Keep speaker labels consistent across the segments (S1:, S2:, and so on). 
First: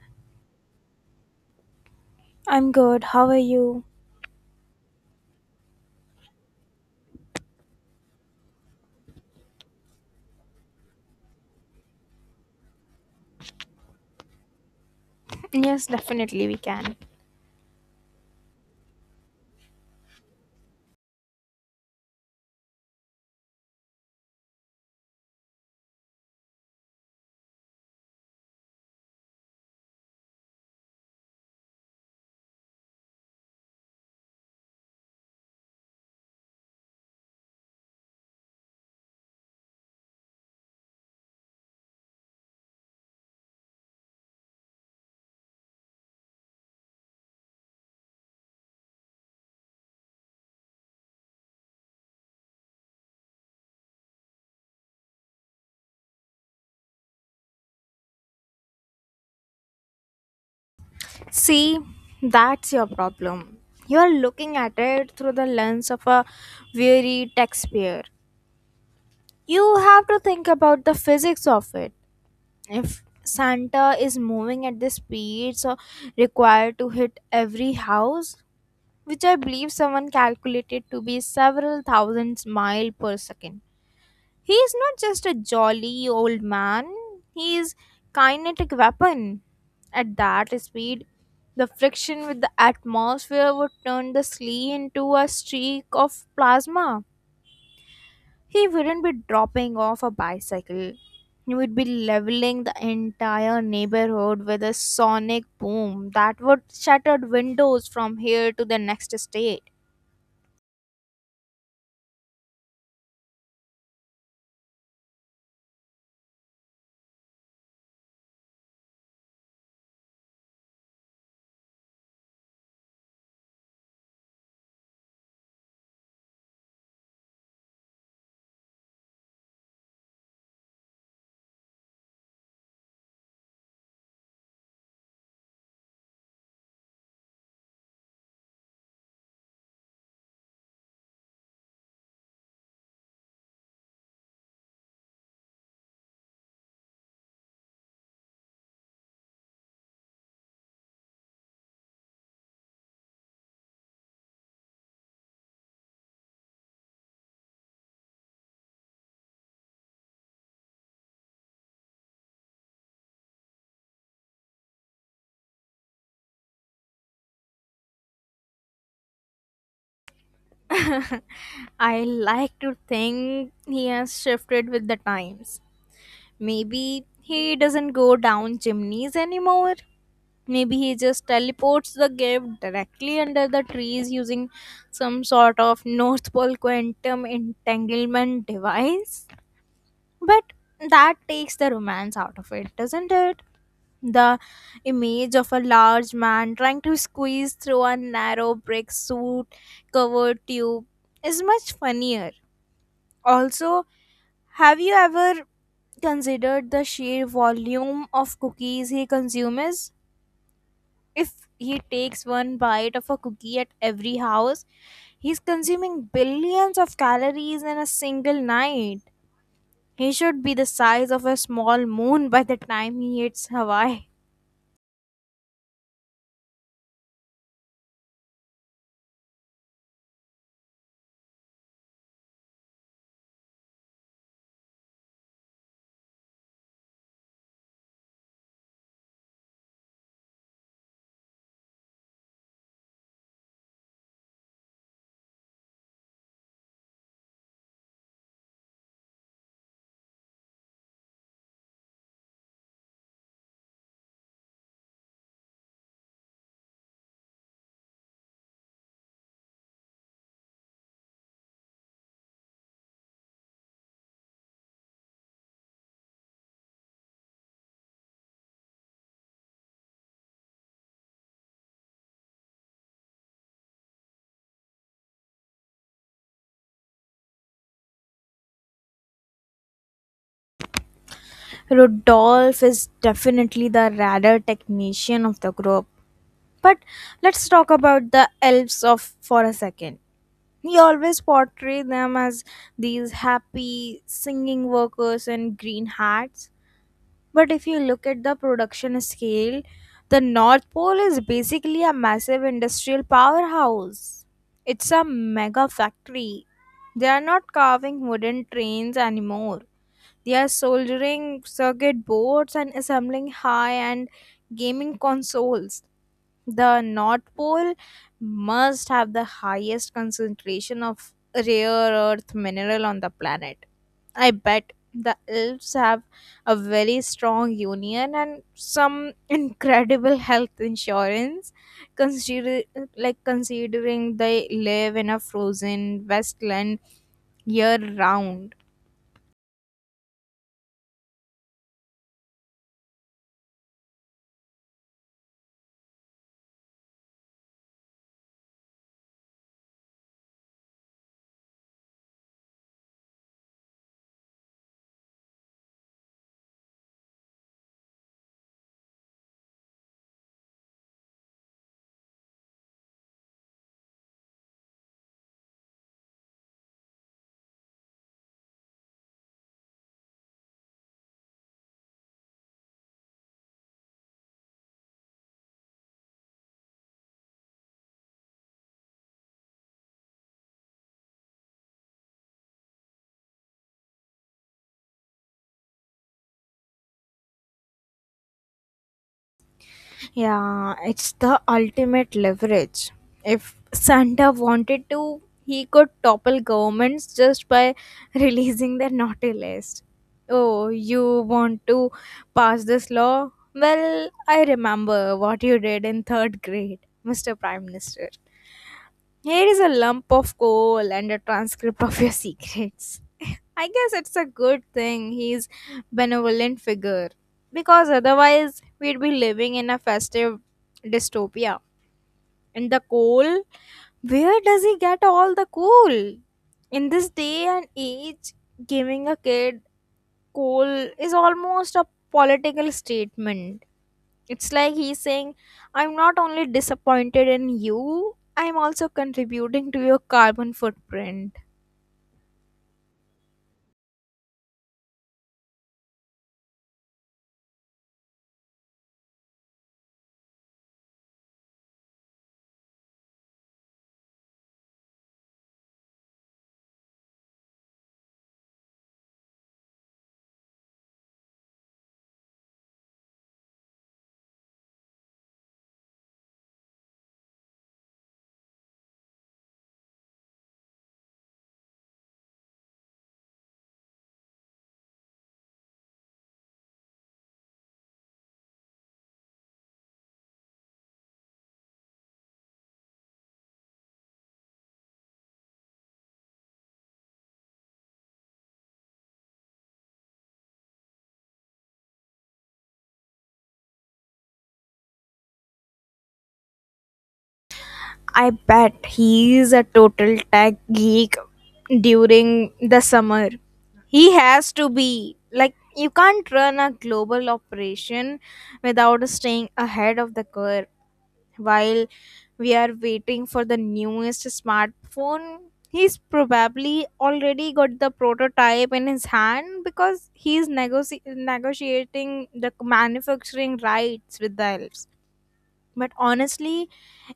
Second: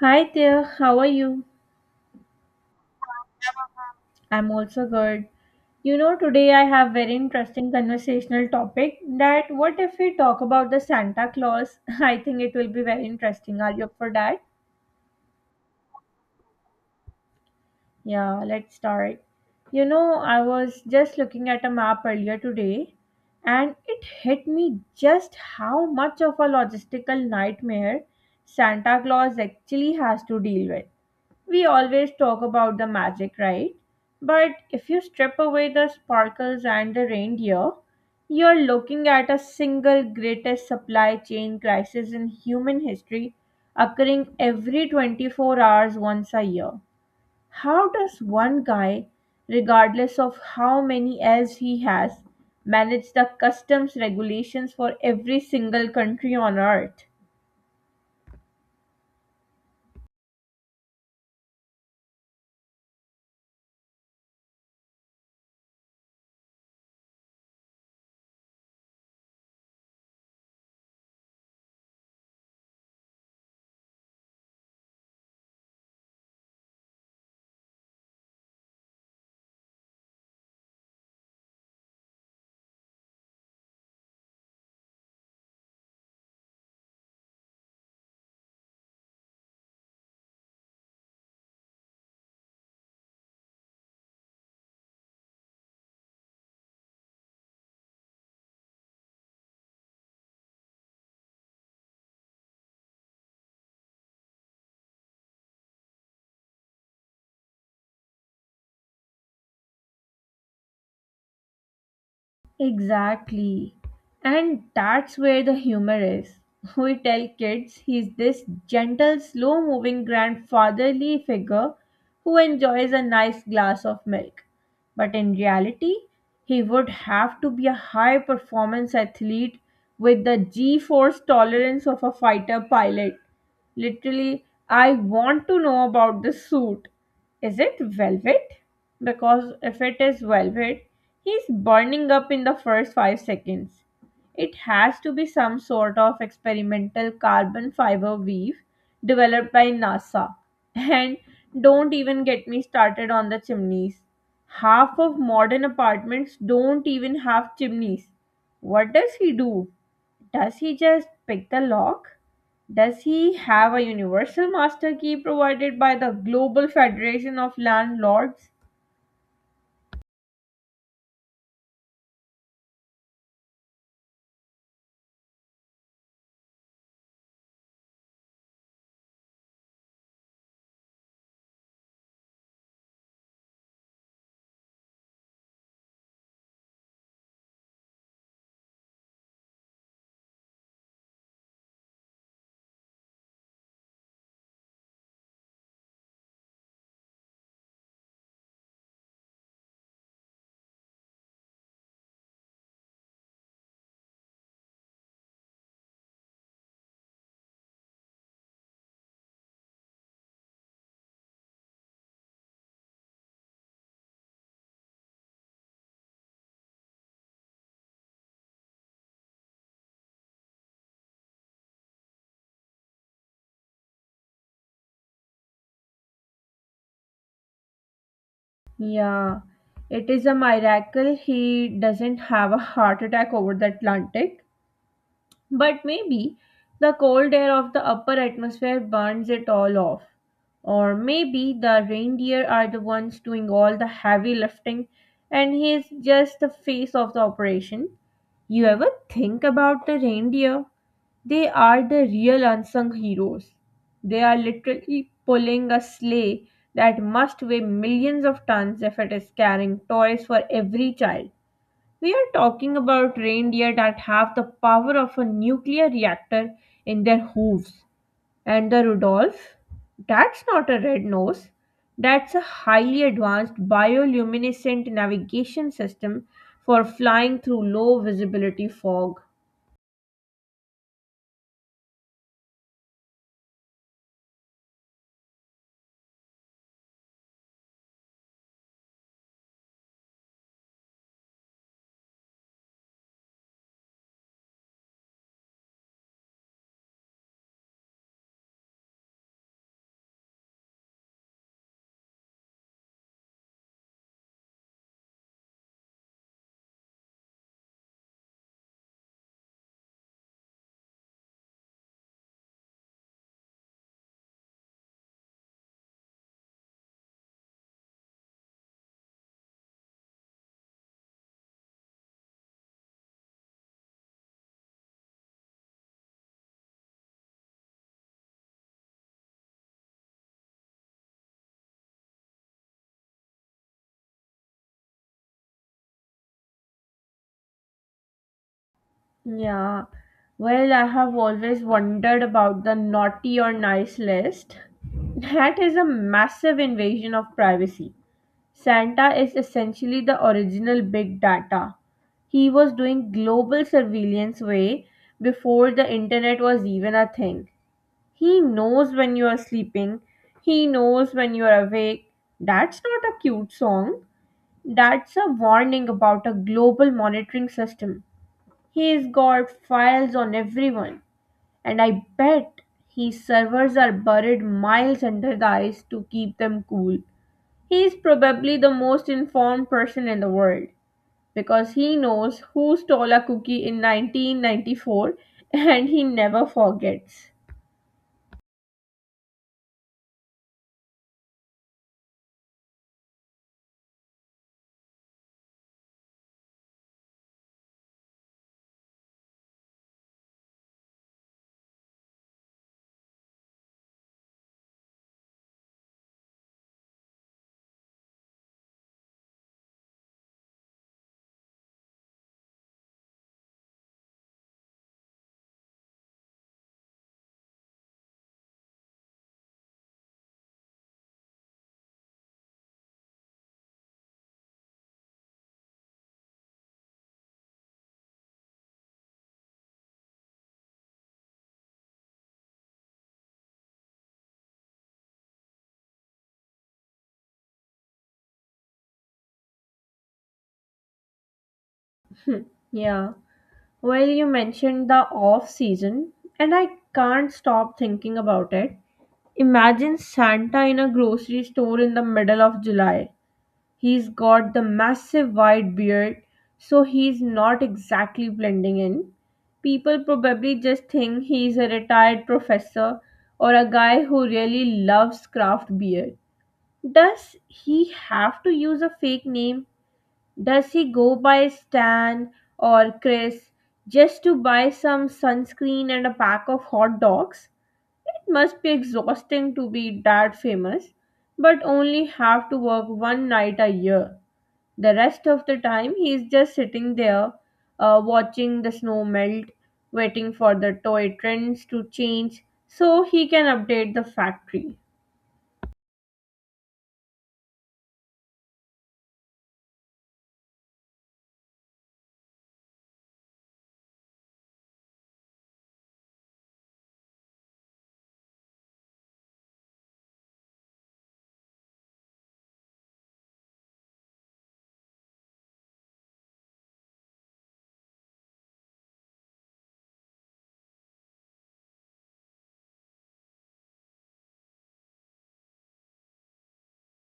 S1: Hi there, how are you?
S2: I'm good. How are you?
S1: I'm also good. You know, today I have very interesting conversational topic that what if we talk about the Santa Claus? I think it will be very interesting. Are you up for that?
S2: Yes, definitely we can.
S1: Yeah, let's start. You know, I was just looking at a map earlier today and it hit me just how much of a logistical nightmare Santa Claus actually has to deal with. We always talk about the magic, right? But if you strip away the sparkles and the reindeer, you're looking at a single greatest supply chain crisis in human history occurring every 24 hours once a year. How does one guy, regardless of how many elves he has, manage the customs regulations for every single country on earth?
S2: See, that's your problem. You are looking at it through the lens of a weary taxpayer. You have to think about the physics of it. If Santa is moving at the speeds so required to hit every house, which I believe someone calculated to be several thousands mile per second, he is not just a jolly old man, he is kinetic weapon. At that speed, the friction with the atmosphere would turn the slee into a streak of plasma. He wouldn't be dropping off a bicycle. He would be leveling the entire neighborhood with a sonic boom that would shatter windows from here to the next state.
S1: Exactly. And that's where the humor is. We tell kids he's this gentle, slow moving grandfatherly figure who enjoys a nice glass of milk. But in reality, he would have to be a high performance athlete with the g force tolerance of a fighter pilot. Literally, I want to know about this suit. Is it velvet? Because if it is velvet, he's burning up in the first 5 seconds. It has to be some sort of experimental carbon fiber weave developed by NASA. And don't even get me started on the chimneys. Half of modern apartments don't even have chimneys. What does he do? Does he just pick the lock? Does he have a universal master key provided by the Global Federation of Landlords?
S2: I like to think he has shifted with the times. Maybe he doesn't go down chimneys anymore. Maybe he just teleports the gift directly under the trees using some sort of North Pole quantum entanglement device. But that takes the romance out of it, doesn't it? The image of a large man trying to squeeze through a narrow brick suit covered tube is much funnier. Also, have you ever considered the sheer volume of cookies he consumes. If he takes one bite of a cookie at every house, he's consuming billions of calories in a single night. He should be the size of a small moon by the time he hits Hawaii.
S1: Yeah, it is a miracle he doesn't have a heart attack over the Atlantic. But maybe the cold air of the upper atmosphere burns it all off. Or maybe the reindeer are the ones doing all the heavy lifting and he is just the face of the operation. You ever think about the reindeer? They are the real unsung heroes. They are literally pulling a sleigh that must weigh millions of tons if it is carrying toys for every child. We are talking about reindeer that have the power of a nuclear reactor in their hooves. And the Rudolph, that's not a red nose, that's a highly advanced bioluminescent navigation system for flying through low visibility fog.
S2: Rodolphe is definitely the radar technician of the group. But let's talk about the elves of for a second. He always portrayed them as these happy singing workers in green hats. But if you look at the production scale, the North Pole is basically a massive industrial powerhouse. It's a mega factory. They are not carving wooden trains anymore. They are soldering circuit boards and assembling high end gaming consoles. The North Pole must have the highest concentration of rare earth mineral on the planet. I bet the elves have a very strong union and some incredible health insurance consider considering they live in a frozen wasteland year round.
S1: Yeah, well, I have always wondered about the naughty or nice list. That is a massive invasion of privacy. Santa is essentially the original big data. He was doing global surveillance way before the internet was even a thing. He knows when you are sleeping. He knows when you are awake. That's not a cute song. That's a warning about a global monitoring system. He's got files on everyone, and I bet his servers are buried miles under the ice to keep them cool. He's probably the most informed person in the world because he knows who stole a cookie in 1994 and he never forgets.
S2: Yeah, it's the ultimate leverage. If Santa wanted to, he could topple governments just by releasing their naughty list. Oh, you want to pass this law? Well, I remember what you did in third grade, Mr. Prime Minister. Here is a lump of coal and a transcript of your secrets. I guess it's a good thing he's benevolent figure because otherwise we'd be living in a festive dystopia. And the coal? Where does he get all the coal? In this day and age, giving a kid coal is almost a political statement. It's like he's saying, I'm not only disappointed in you, I'm also contributing to your carbon footprint.
S1: Yeah. Well, you mentioned the off season, and I can't stop thinking about it. Imagine Santa in a grocery store in the middle of July. He's got the massive white beard, so he's not exactly blending in. People probably just think he's a retired professor or a guy who really loves craft beer. Does he have to use a fake name, does he go by Stan or Chris just to buy some sunscreen and a pack of hot dogs? It must be exhausting to be that famous, but only have to work one night a year. The rest of the time, he is just sitting there, watching the snow melt, waiting for the toy trends to change so he can update the factory.
S2: I bet he's a total tech geek during the summer. He has to be. Like, you can't run a global operation without staying ahead of the curve. While we are waiting for the newest smartphone, he's probably already got the prototype in his hand because he's negotiating the manufacturing rights with the elves. But honestly,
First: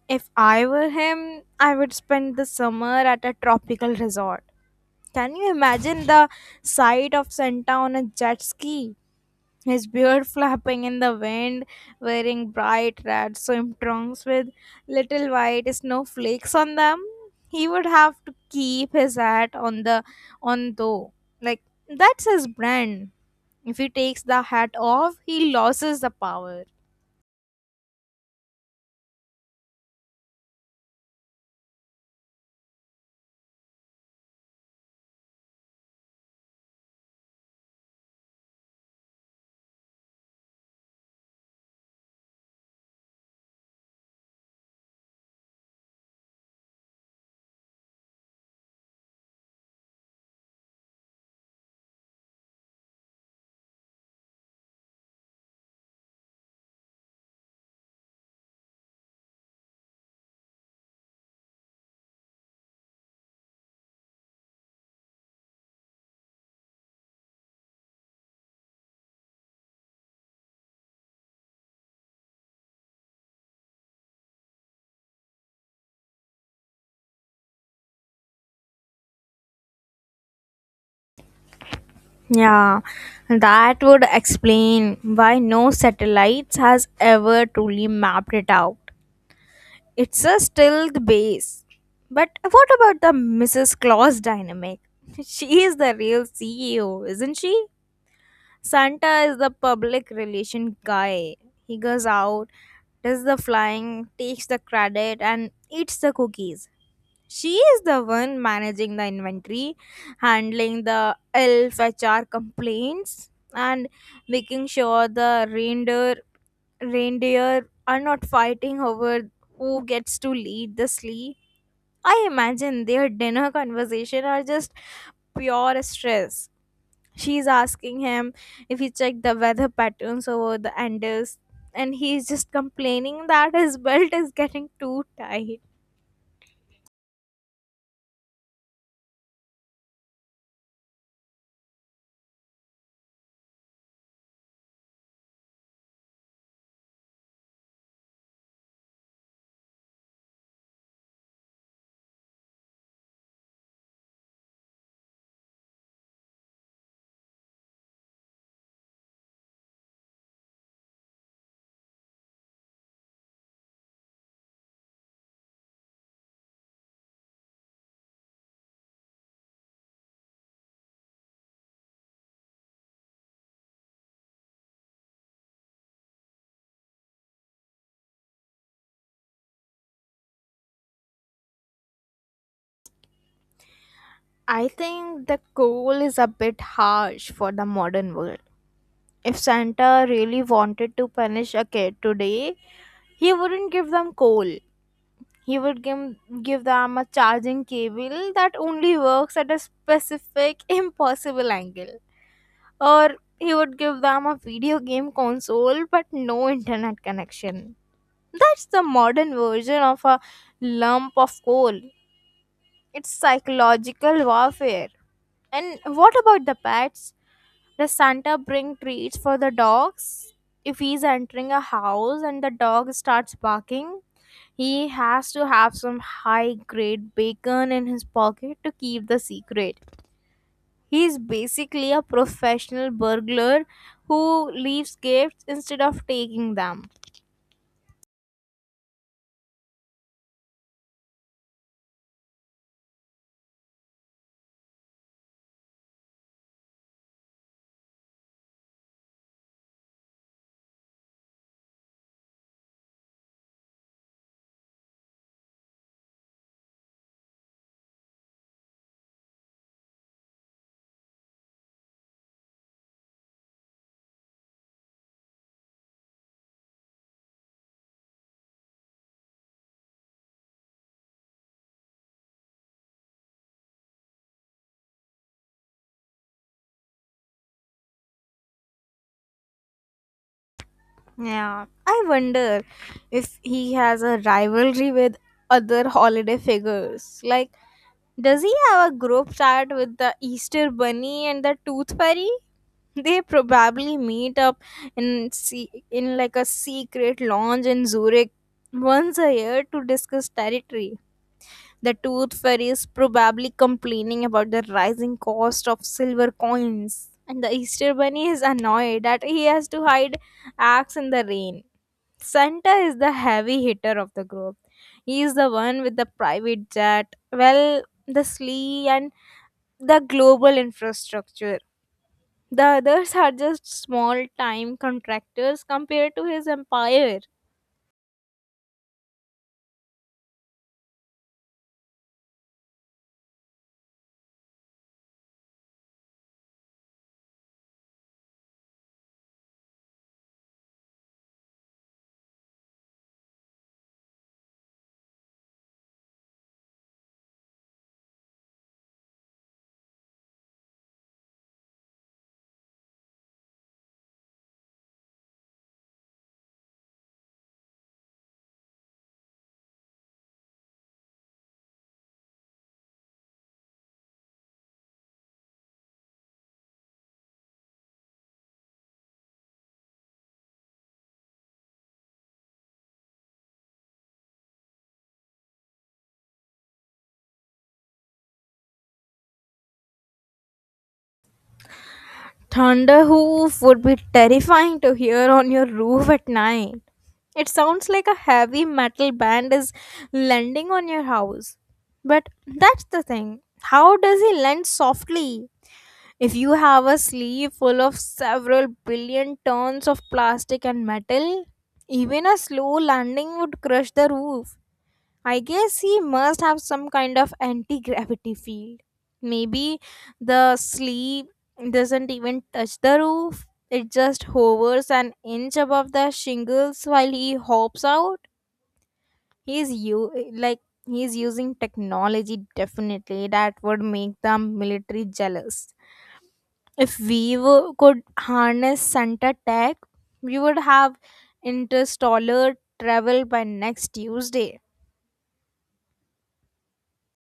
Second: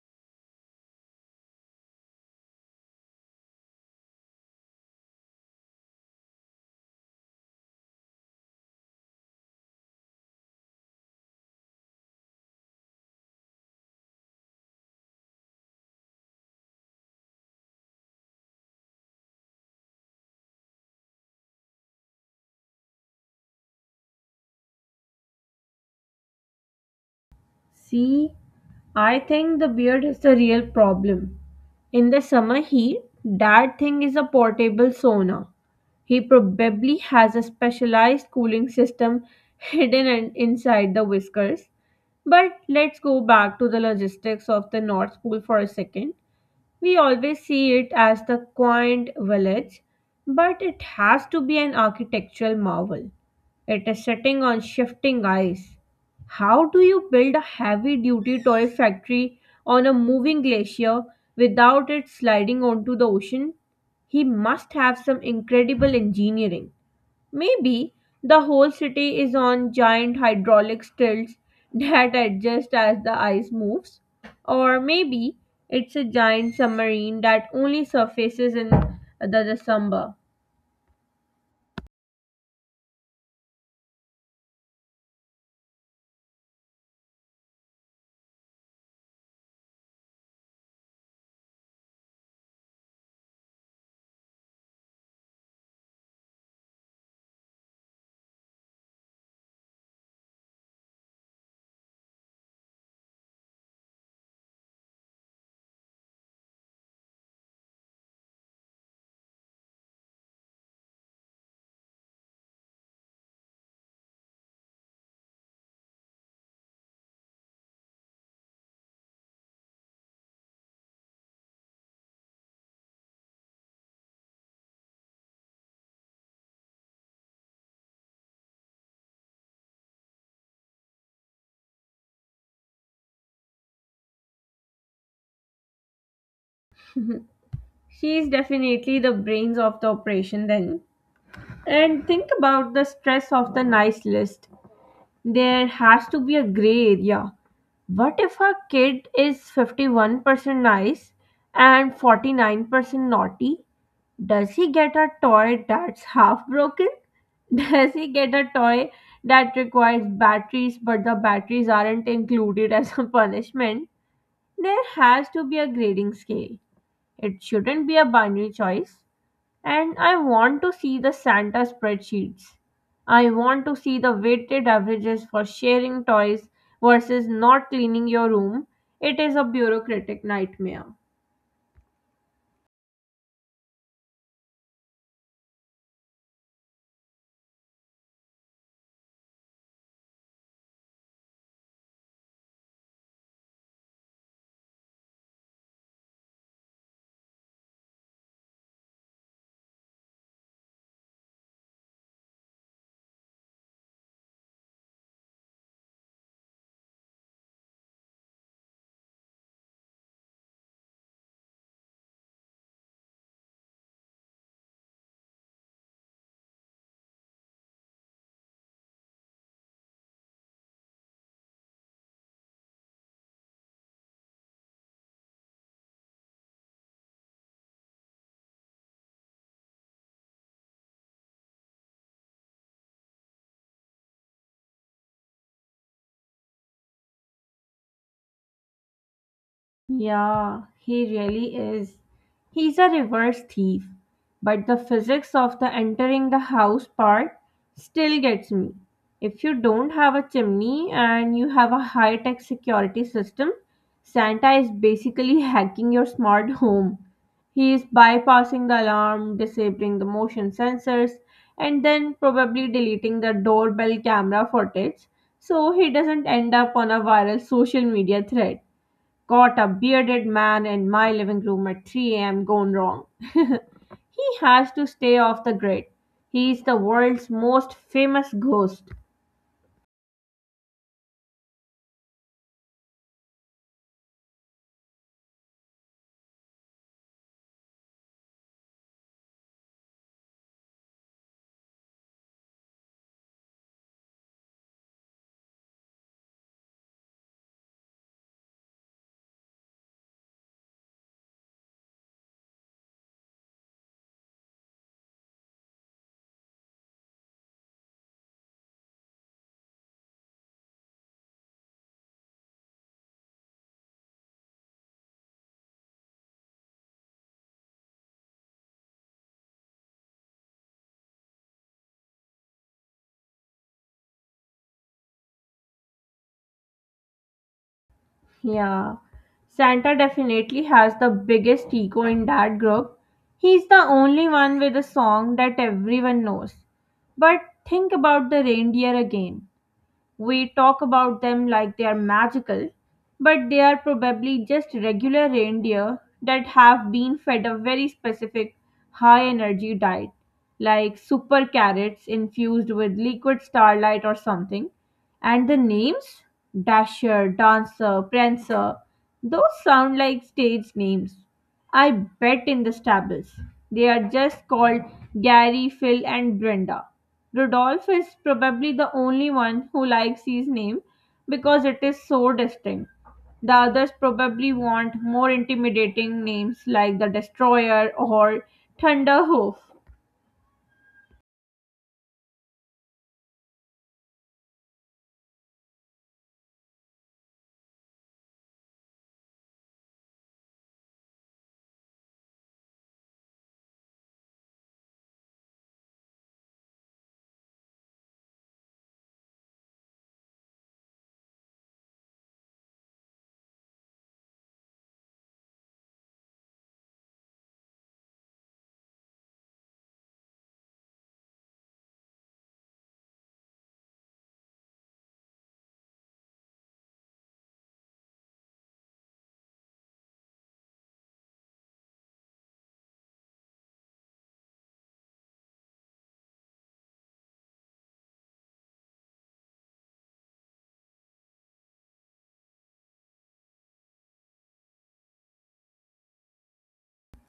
S2: if I were him, I would spend the summer at a tropical resort. Can you imagine the sight of Santa on a jet ski? His beard flapping in the wind, wearing bright red swim trunks with little white snowflakes on them. He would have to keep his hat on though. Like, that's his brand. If he takes the hat off, he loses the power.
S1: See? I think the beard is the real problem. In the summer heat, that thing is a portable sauna. He probably has a specialized cooling system hidden inside the whiskers. But let's go back to the logistics of the North Pole for a second. We always see it as the quaint village, but it has to be an architectural marvel. It is sitting on shifting ice. How do you build a heavy duty toy factory on a moving glacier without it sliding onto the ocean? He must have some incredible engineering. Maybe the whole city is on giant hydraulic stilts that adjust as the ice moves. Or maybe it's a giant submarine that only surfaces in the December.
S2: Yeah, that would explain why no satellites has ever truly mapped it out. It's a still the base. But what about the Mrs. Claus dynamic? She is the real CEO, isn't she? Santa is the public relation guy. He goes out, does the flying, takes the credit and eats the cookies. She is the one managing the inventory, handling the elf HR complaints, and making sure the reindeer are not fighting over who gets to lead the sleigh. I imagine their dinner conversation are just pure stress. She's asking him if he checked the weather patterns over the Andes, and he's just complaining that his belt is getting too tight.
S1: She is definitely the brains of the operation then. And think about the stress of the nice list. There has to be a gray area. What if a kid is 51% nice and 49% naughty? Does he get a toy that's half broken? Does he get a toy that requires batteries but the batteries aren't included as a punishment? There has to be a grading scale. It shouldn't be a binary choice. And I want to see the Santa spreadsheets. I want to see the weighted averages for sharing toys versus not cleaning your room. It is a bureaucratic nightmare.
S2: I think the goal is a bit harsh for the modern world. If Santa really wanted to punish a kid today, he wouldn't give them coal. He would give them a charging cable that only works at a specific impossible angle. Or he would give them a video game console but no internet connection. That's the modern version of a lump of coal. It's psychological warfare. And what about the pets? Does Santa bring treats for the dogs? If he's entering a house and the dog starts barking, he has to have some high grade bacon in his pocket to keep the secret. He's basically a professional burglar who leaves gifts instead of taking them.
S1: Yeah, he really is. He's a reverse thief. But the physics of the entering the house part still gets me. If you don't have a chimney and you have a high tech security system, Santa is basically hacking your smart home. He is bypassing the alarm, disabling the motion sensors, and then probably deleting the doorbell camera footage so he doesn't end up on a viral social media thread. Caught a bearded man in my living room at 3 a.m. gone wrong. He has to stay off the grid. He is the world's most famous ghost.
S2: Yeah, I wonder if he has a rivalry with other holiday figures like, does he have a group chat with the Easter Bunny and the Tooth Fairy? They probably meet up in like a secret lounge in Zurich once a year to discuss territory. The Tooth Fairy is probably complaining about the rising cost of silver coins, and the Easter Bunny is annoyed that he has to hide axe in the rain. Santa is the heavy hitter of the group. He is the one with the private jet. Well, the sleigh and the global infrastructure. The others are just small time contractors compared to his empire.
S1: Yeah, Santa definitely has the biggest ego in that group. He's the only one with a song that everyone knows. But think about the reindeer again. We talk about them like they are magical, but they are probably just regular reindeer that have been fed a very specific high energy diet, like super carrots infused with liquid starlight or something. And the names? Dasher, Dancer, Prancer, those sound like stage names. I bet in the stables. They are just called Gary, Phil, and Brenda. Rodolph is probably the only one who likes his name because it is so distinct. The others probably want more intimidating names like the Destroyer or Thunderhoof.
S2: Thunder hoof would be terrifying to hear on your roof at night. It sounds like a heavy metal band is landing on your house. But that's the thing. How does he land softly? If you have a sleeve full of several billion tons of plastic and metal, even a slow landing would crush the roof. I guess he must have some kind of anti gravity field. Maybe the sleeve doesn't even touch the roof, it just hovers an inch above the shingles while he hops out. He's you like he's using technology definitely that would make the military jealous. If we were, could harness Santa Tech, we would have interstellar travel by next Tuesday.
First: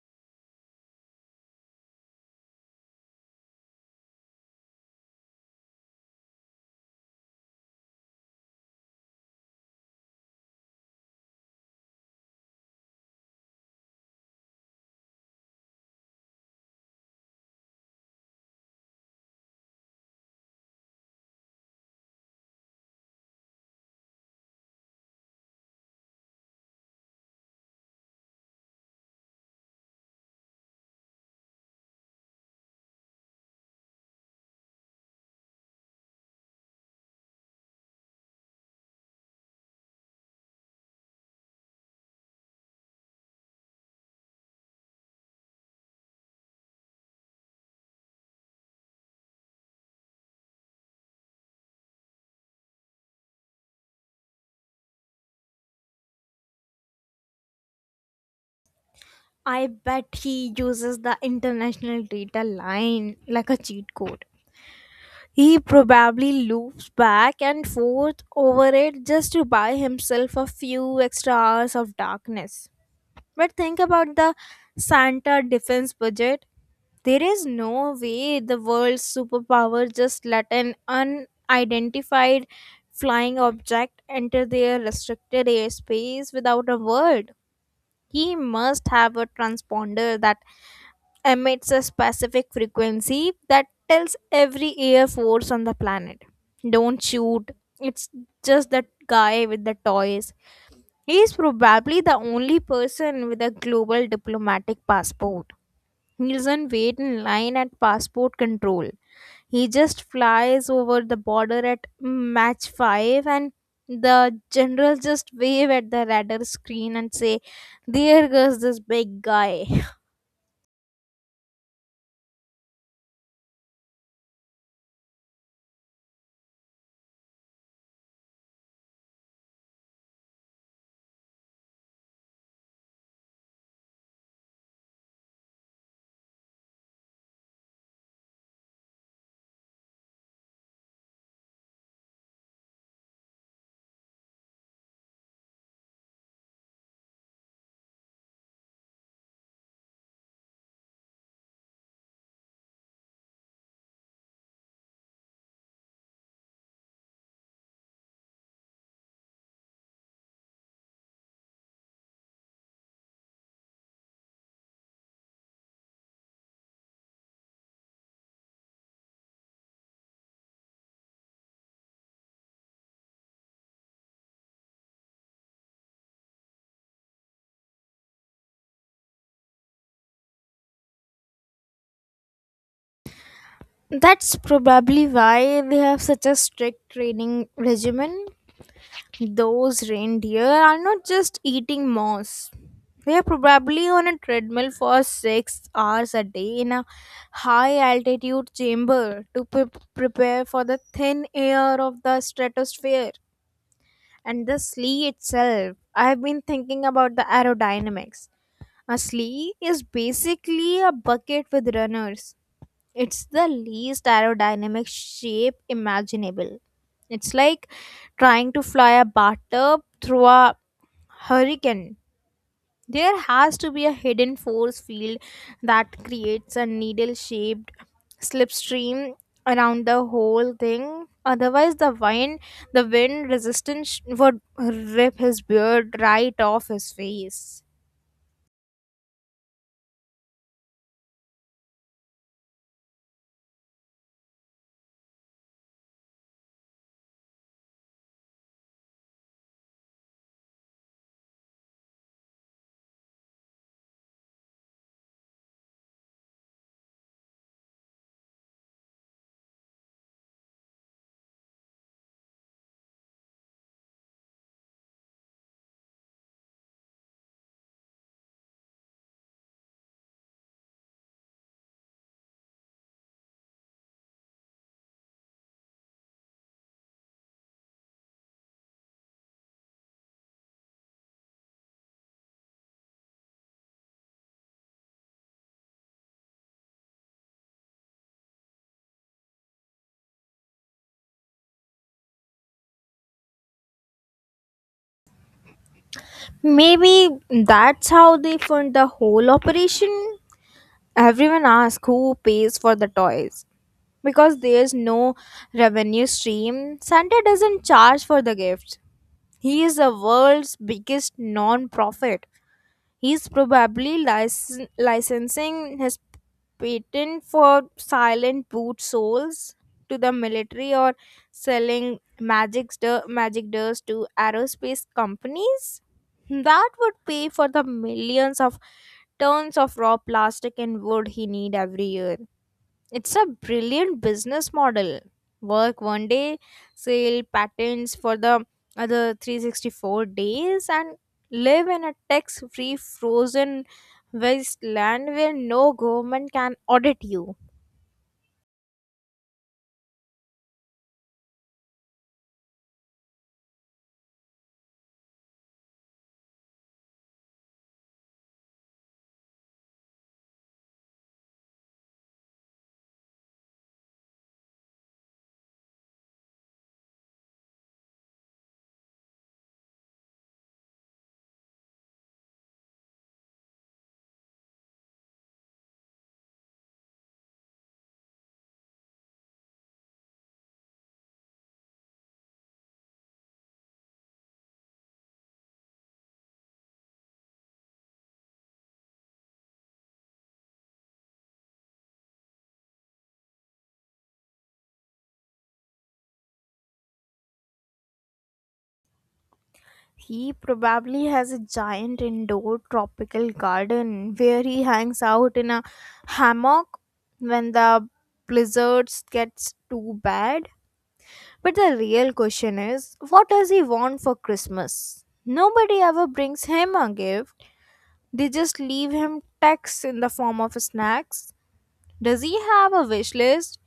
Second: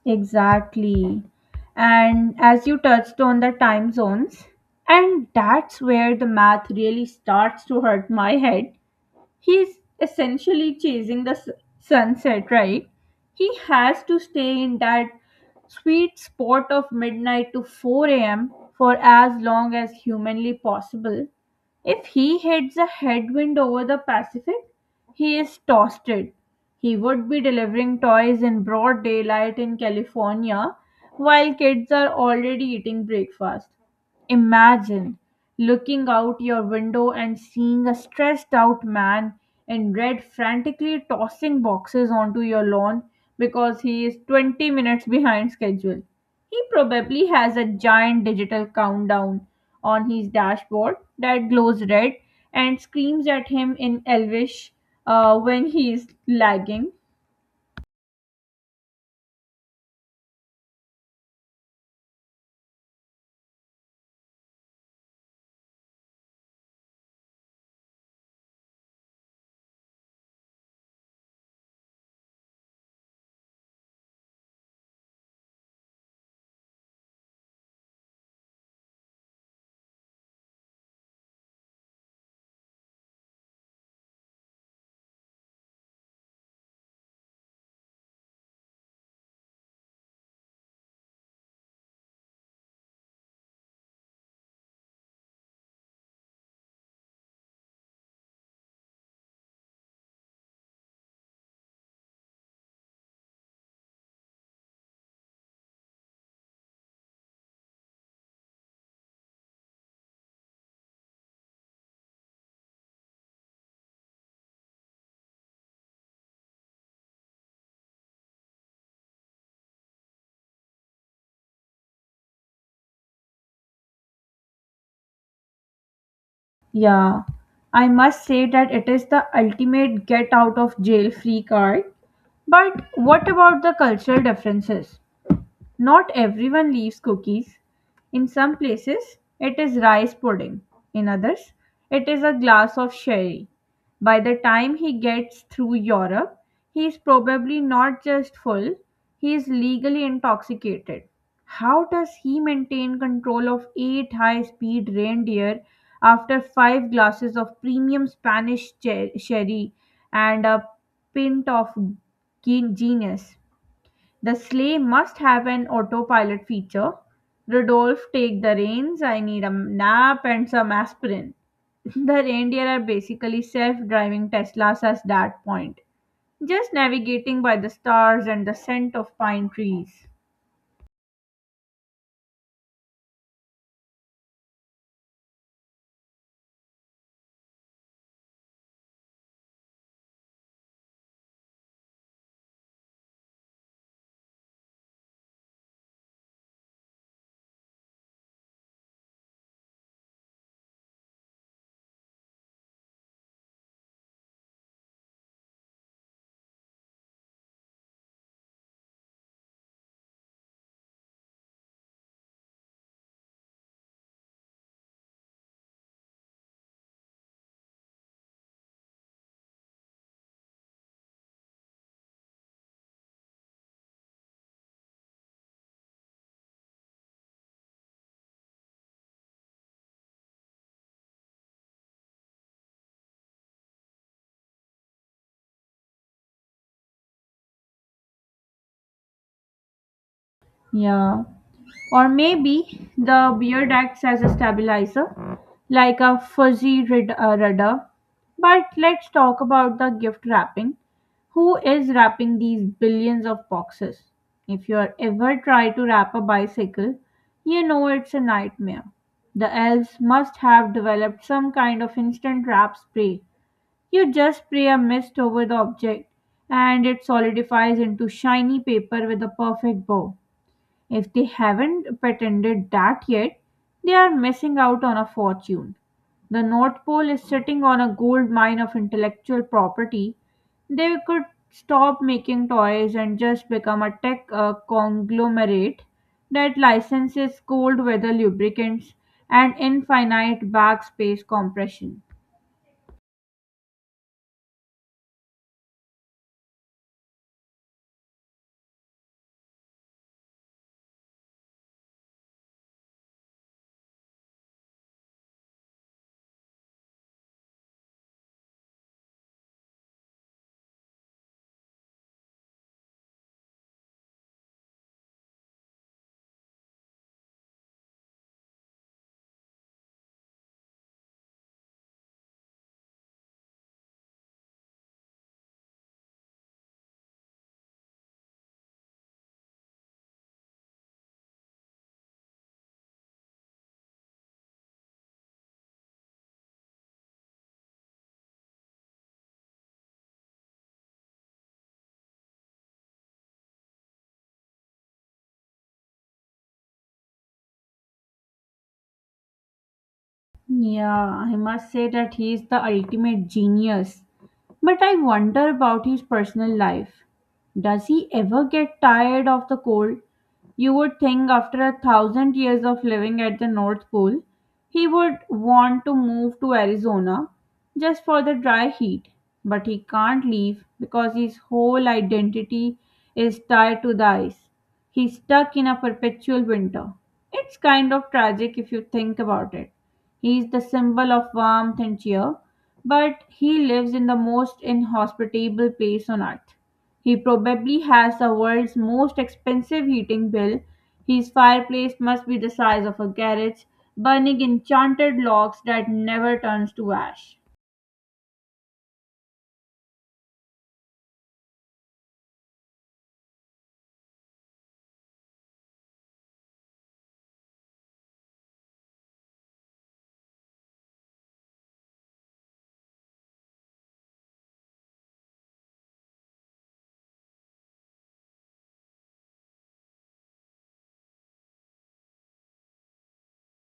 S1: Exactly. And as you touched on the time zones, and that's where the math really starts to hurt my head, he's essentially chasing the sunset, right? He has to stay in that sweet spot of midnight to 4 a.m. for as long as humanly possible. If he hits a headwind over the Pacific, he is toasted. He would be delivering toys in broad daylight in California while kids are already eating breakfast. Imagine looking out your window and seeing a stressed out man in red frantically tossing boxes onto your lawn because he is 20 minutes behind schedule. He probably has a giant digital countdown on his dashboard that glows red and screams at him in Elvish when he is lagging.
S2: I bet he uses the international data line like a cheat code. He probably loops back and forth over it just to buy himself a few extra hours of darkness. But think about the Santa defense budget. There is no way the world's superpower just let an unidentified flying object enter their restricted airspace without a word. He must have a transponder that emits a specific frequency that tells every air force on the planet, don't shoot. It's just that guy with the toys. He is probably the only person with a global diplomatic passport. He doesn't wait in line at passport control. He just flies over the border at match 5 and the generals just wave at the radar screen and say, there goes this big guy.
S1: Yeah, I must say that it is the ultimate get out of jail free card. But what about the cultural differences? Not everyone leaves cookies. In some places, it is rice pudding. In others, it is a glass of sherry. By the time he gets through Europe, he is probably not just full, he is legally intoxicated. How does he maintain control of eight high speed reindeer after five glasses of premium Spanish sherry and a pint of genius? The sleigh must have an autopilot feature. Rudolph, take the reins. I need a nap and some aspirin. The reindeer are basically self driving Teslas at that point, just navigating by the stars and the scent of pine trees.
S2: That's probably why they have such a strict training regimen. Those reindeer are not just eating moss. They are probably on a treadmill for 6 hours a day in a high altitude chamber to prepare for the thin air of the stratosphere and the slee itself. I have been thinking about the aerodynamics. A slee is basically a bucket with runners. It's the least aerodynamic shape imaginable. It's like trying to fly a bathtub through a hurricane. There has to be a hidden force field that creates a needle shaped slipstream around the whole thing. Otherwise, the wind resistance would rip his beard right off his face.
S1: Yeah. Or maybe the beard acts as a stabilizer, like a fuzzy rudder. But let's talk about the gift wrapping. Who is wrapping these billions of boxes? If you are ever try to wrap a bicycle, you know it's a nightmare. The elves must have developed some kind of instant wrap spray. You just spray a mist over the object and it solidifies into shiny paper with a perfect bow. If they haven't patented that yet, they are missing out on a fortune. The North Pole is sitting on a gold mine of intellectual property. They could stop making toys and just become a tech conglomerate that licenses cold weather lubricants and infinite backspace compression.
S2: Maybe that's how they fund the whole operation. Everyone asks who pays for the toys because there's no revenue stream. Santa doesn't charge for the gifts. He is the world's biggest non-profit. He's probably licensing his patent for silent boot soles to the military or selling magic dust to aerospace companies. That would pay for the millions of tons of raw plastic and wood he need every year. It's a brilliant business model. Work 1 day, sell patents for the other 364 days, and live in a tax free frozen wasteland where no government can audit you.
S1: Yeah, I must say that he is the ultimate genius. But I wonder about his personal life. Does he ever get tired of the cold? You would think after 1,000 years of living at the North Pole, he would want to move to Arizona just for the dry heat. But he can't leave because his whole identity is tied to the ice. He's stuck in a perpetual winter. It's kind of tragic if you think about it. He is the symbol of warmth and cheer, but he lives in the most inhospitable place on earth. He probably has the world's most expensive heating bill. His fireplace must be the size of a garage, burning enchanted logs that never turns to ash.
S2: He probably has a giant indoor tropical garden where he hangs out in a hammock when the blizzards gets too bad. But the real question is what does he want for Christmas? Nobody ever brings him a gift, they just leave him texts in the form of snacks. Does he have a wish list?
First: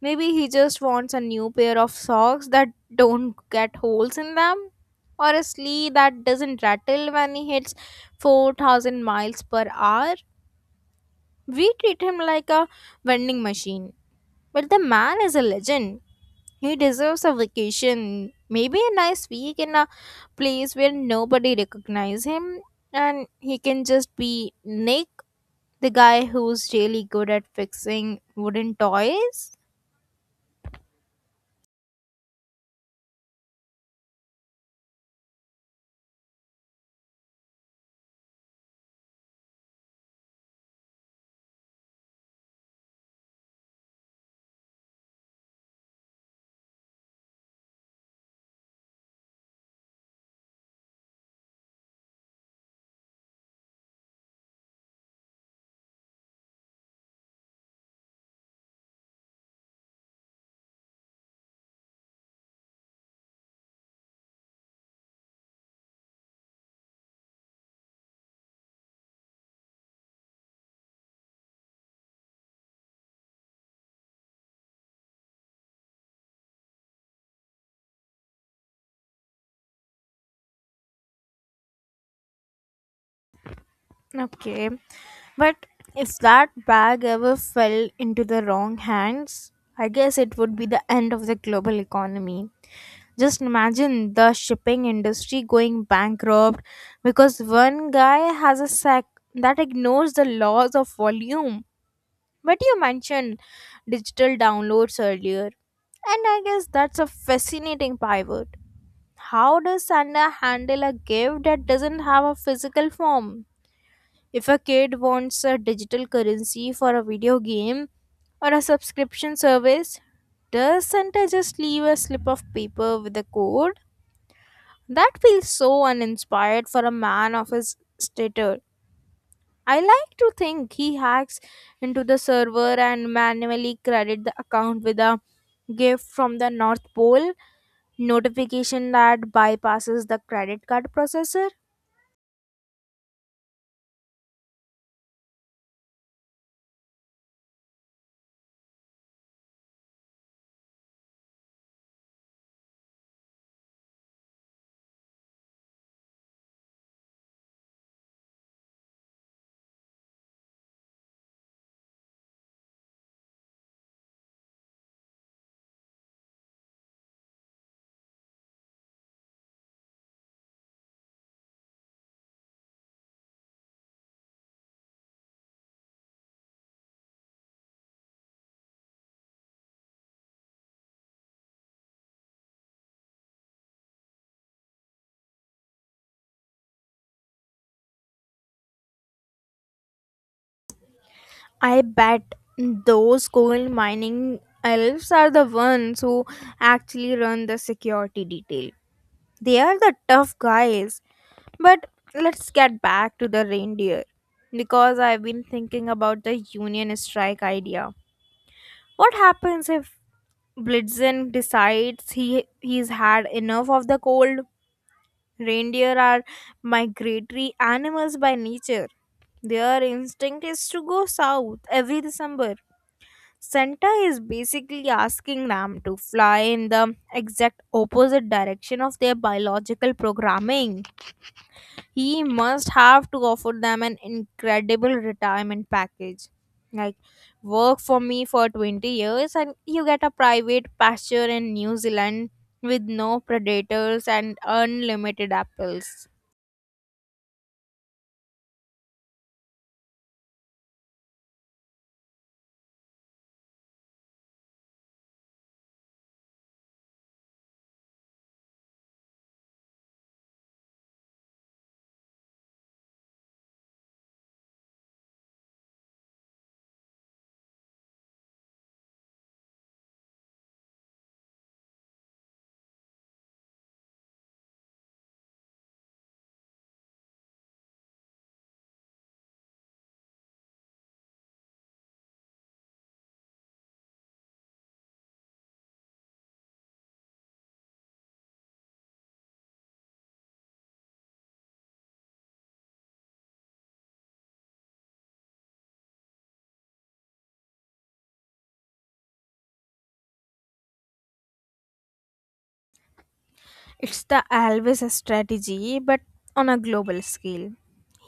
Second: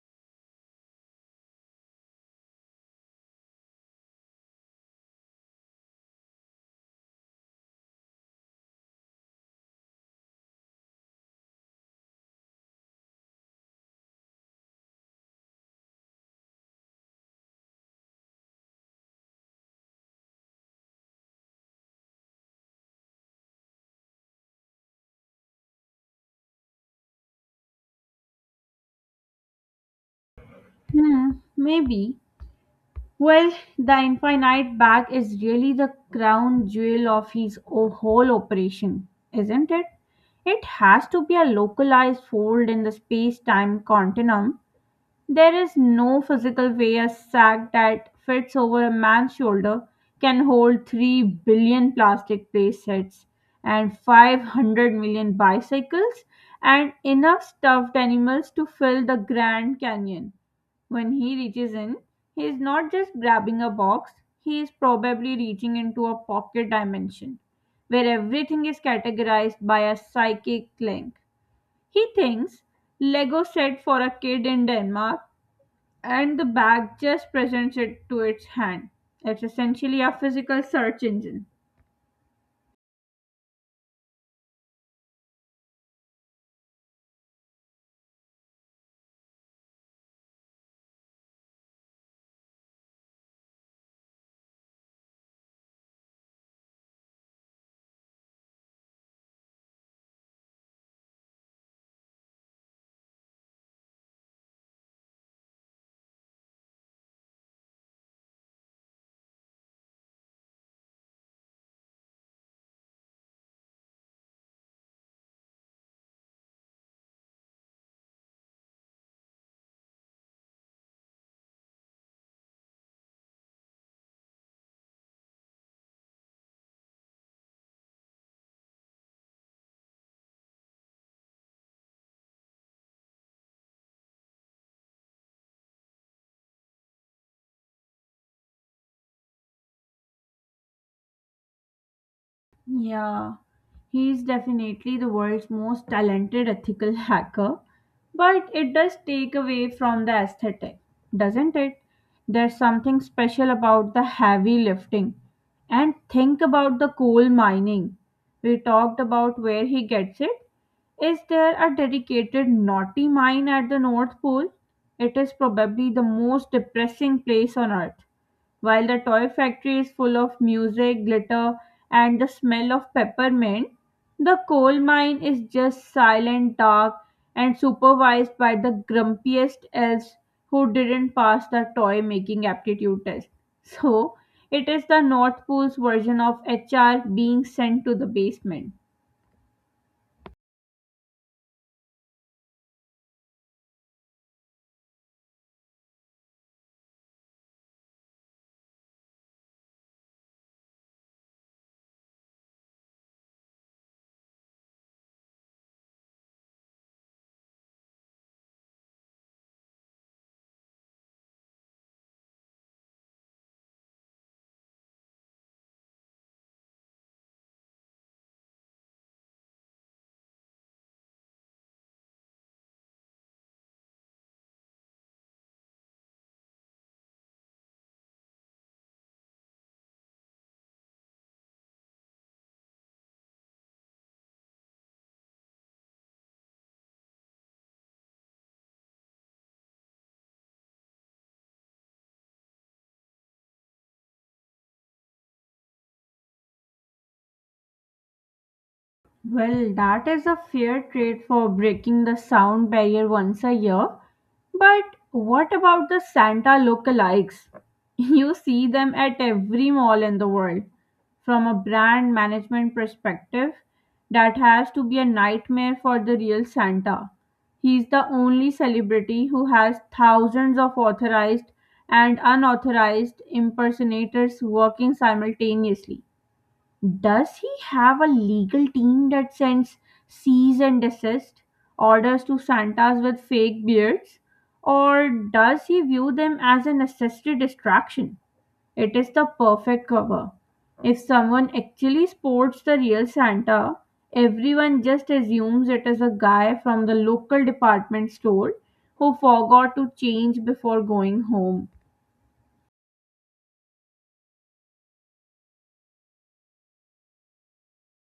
S2: Maybe he just wants a new pair of socks that don't get holes in them, or a sleigh that doesn't rattle when he hits 4,000 miles per hour. We treat him like a vending machine, but the man is a legend. He deserves a vacation, maybe a nice week in a place where nobody recognize him and he can just be Nick, the guy who's really good at fixing wooden toys.
S1: Hmm, maybe. Well, the infinite bag is really the crown jewel of his whole operation, isn't it? It has to be a localized fold in the space time continuum. There is no physical way a sack that fits over a man's shoulder can hold 3 billion plastic playsets and 500 million bicycles and enough stuffed animals to fill the Grand Canyon. When he reaches in, he is not just grabbing a box, he is probably reaching into a pocket dimension where everything is categorized by a psychic link. He thinks Lego set for a kid in Denmark and the bag just presents it to its hand. It's essentially a physical search engine.
S2: Okay. But if that bag ever fell into the wrong hands, I guess it would be the end of the global economy. Just imagine the shipping industry going bankrupt because one guy has a sack that ignores the laws of volume. But you mentioned digital downloads earlier, and I guess that's a fascinating pivot. How does Sanda handle a gift that doesn't have a physical form? If a kid wants a digital currency for a video game or a subscription service, does Santa just leave a slip of paper with a code? That feels so uninspired for a man of his stature. I like to think he hacks into the server and manually credit the account with a gift from the North Pole notification that bypasses the credit card processor.
S1: Yeah, he's definitely the world's most talented ethical hacker, but it does take away from the aesthetic, doesn't it? There's something special about the heavy lifting. And think about the coal mining. We talked about where he gets it. Is there a dedicated naughty mine at the North Pole? It is probably the most depressing place on earth. While the toy factory is full of music, glitter, and the smell of peppermint, the coal mine is just silent, dark, and supervised by the grumpiest elves who didn't pass the toy making aptitude test. So, it is the North Pole's version of HR being sent to the basement.
S2: I bet those coal mining elves are the ones who actually run the security detail. They are the tough guys. But let's get back to the reindeer because I've been thinking about the union strike idea. What happens if Blitzen decides he's had enough of the cold? Reindeer are migratory animals by nature. Their instinct is to go south every December. Santa is basically asking them to fly in the exact opposite direction of their biological programming. He must have to offer them an incredible retirement package. Like, work for me for 20 years and you get a private pasture in New Zealand with no predators and unlimited apples.
S1: Well, that is a fair trade for breaking the sound barrier once a year. But what about the Santa lookalikes? You see them at every mall in the world. From a brand management perspective, that has to be a nightmare for the real Santa. He's the only celebrity who has thousands of authorized and unauthorized impersonators working simultaneously. Does he have a legal team that sends cease and desist orders to Santas with fake beards? Or does he view them as a necessary distraction? It is the perfect cover. If someone actually sports the real Santa, everyone just assumes it is a guy from the local department store who forgot to change before going home.
S2: It's the Alves strategy, but on a global scale.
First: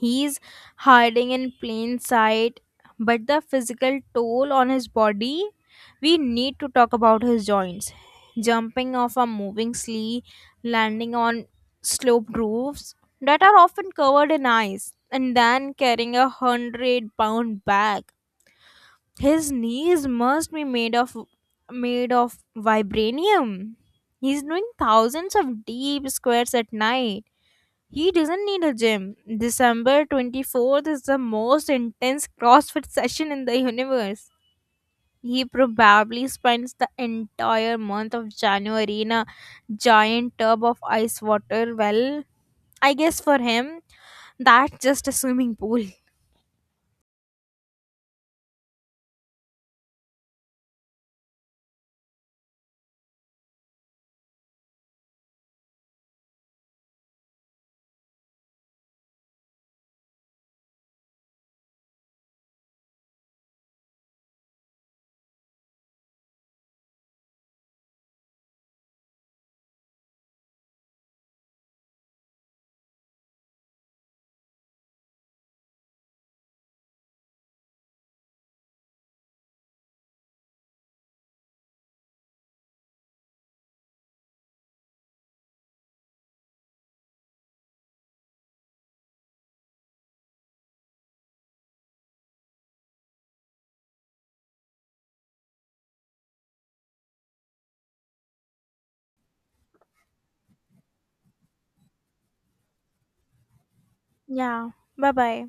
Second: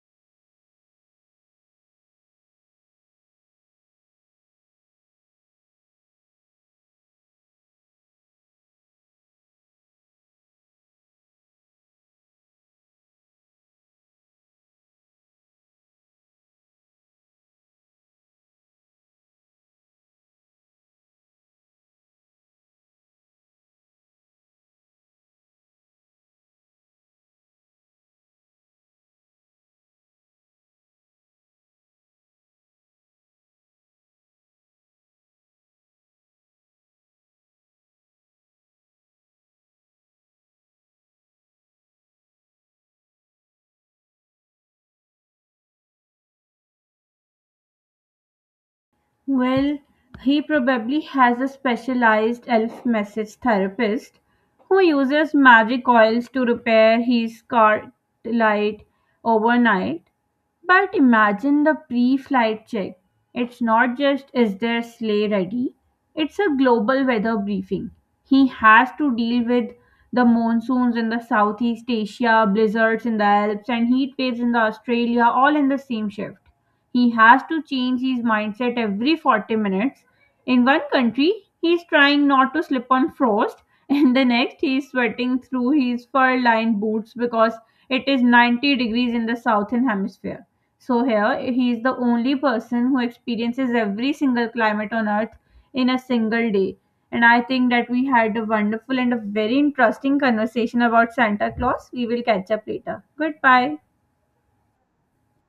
S2: He's hiding in plain sight, but the physical toll on his body, we need to talk about his joints. Jumping off a moving slee, landing on sloped roofs that are often covered in ice, and then carrying 100-pound bag, his knees must be made of vibranium. He's doing thousands of deep squats at night. He doesn't need a gym. December 24th is the most intense CrossFit session in the universe. He probably spends the entire month of January in a giant tub of ice water. Well, I guess for him, that's just a swimming pool.
S1: Well, he probably has a specialized elf message therapist who uses magic oils to repair his car light overnight. But imagine the pre flight check. It's not just is their sleigh ready, it's a global weather briefing. He has to deal with the monsoons in the Southeast Asia, blizzards in the Alps, and heat waves in the Australia all in the same shift. He has to change his mindset every 40 minutes. In one country, he is trying not to slip on frost, and the next, he's sweating through his fur lined boots because it is 90 degrees in the southern hemisphere. So, here, he is the only person who experiences every single climate on earth in a single day. And I think that we had a wonderful and a very interesting conversation about Santa Claus. We will catch up later. Goodbye.
S2: Yeah. Bye bye.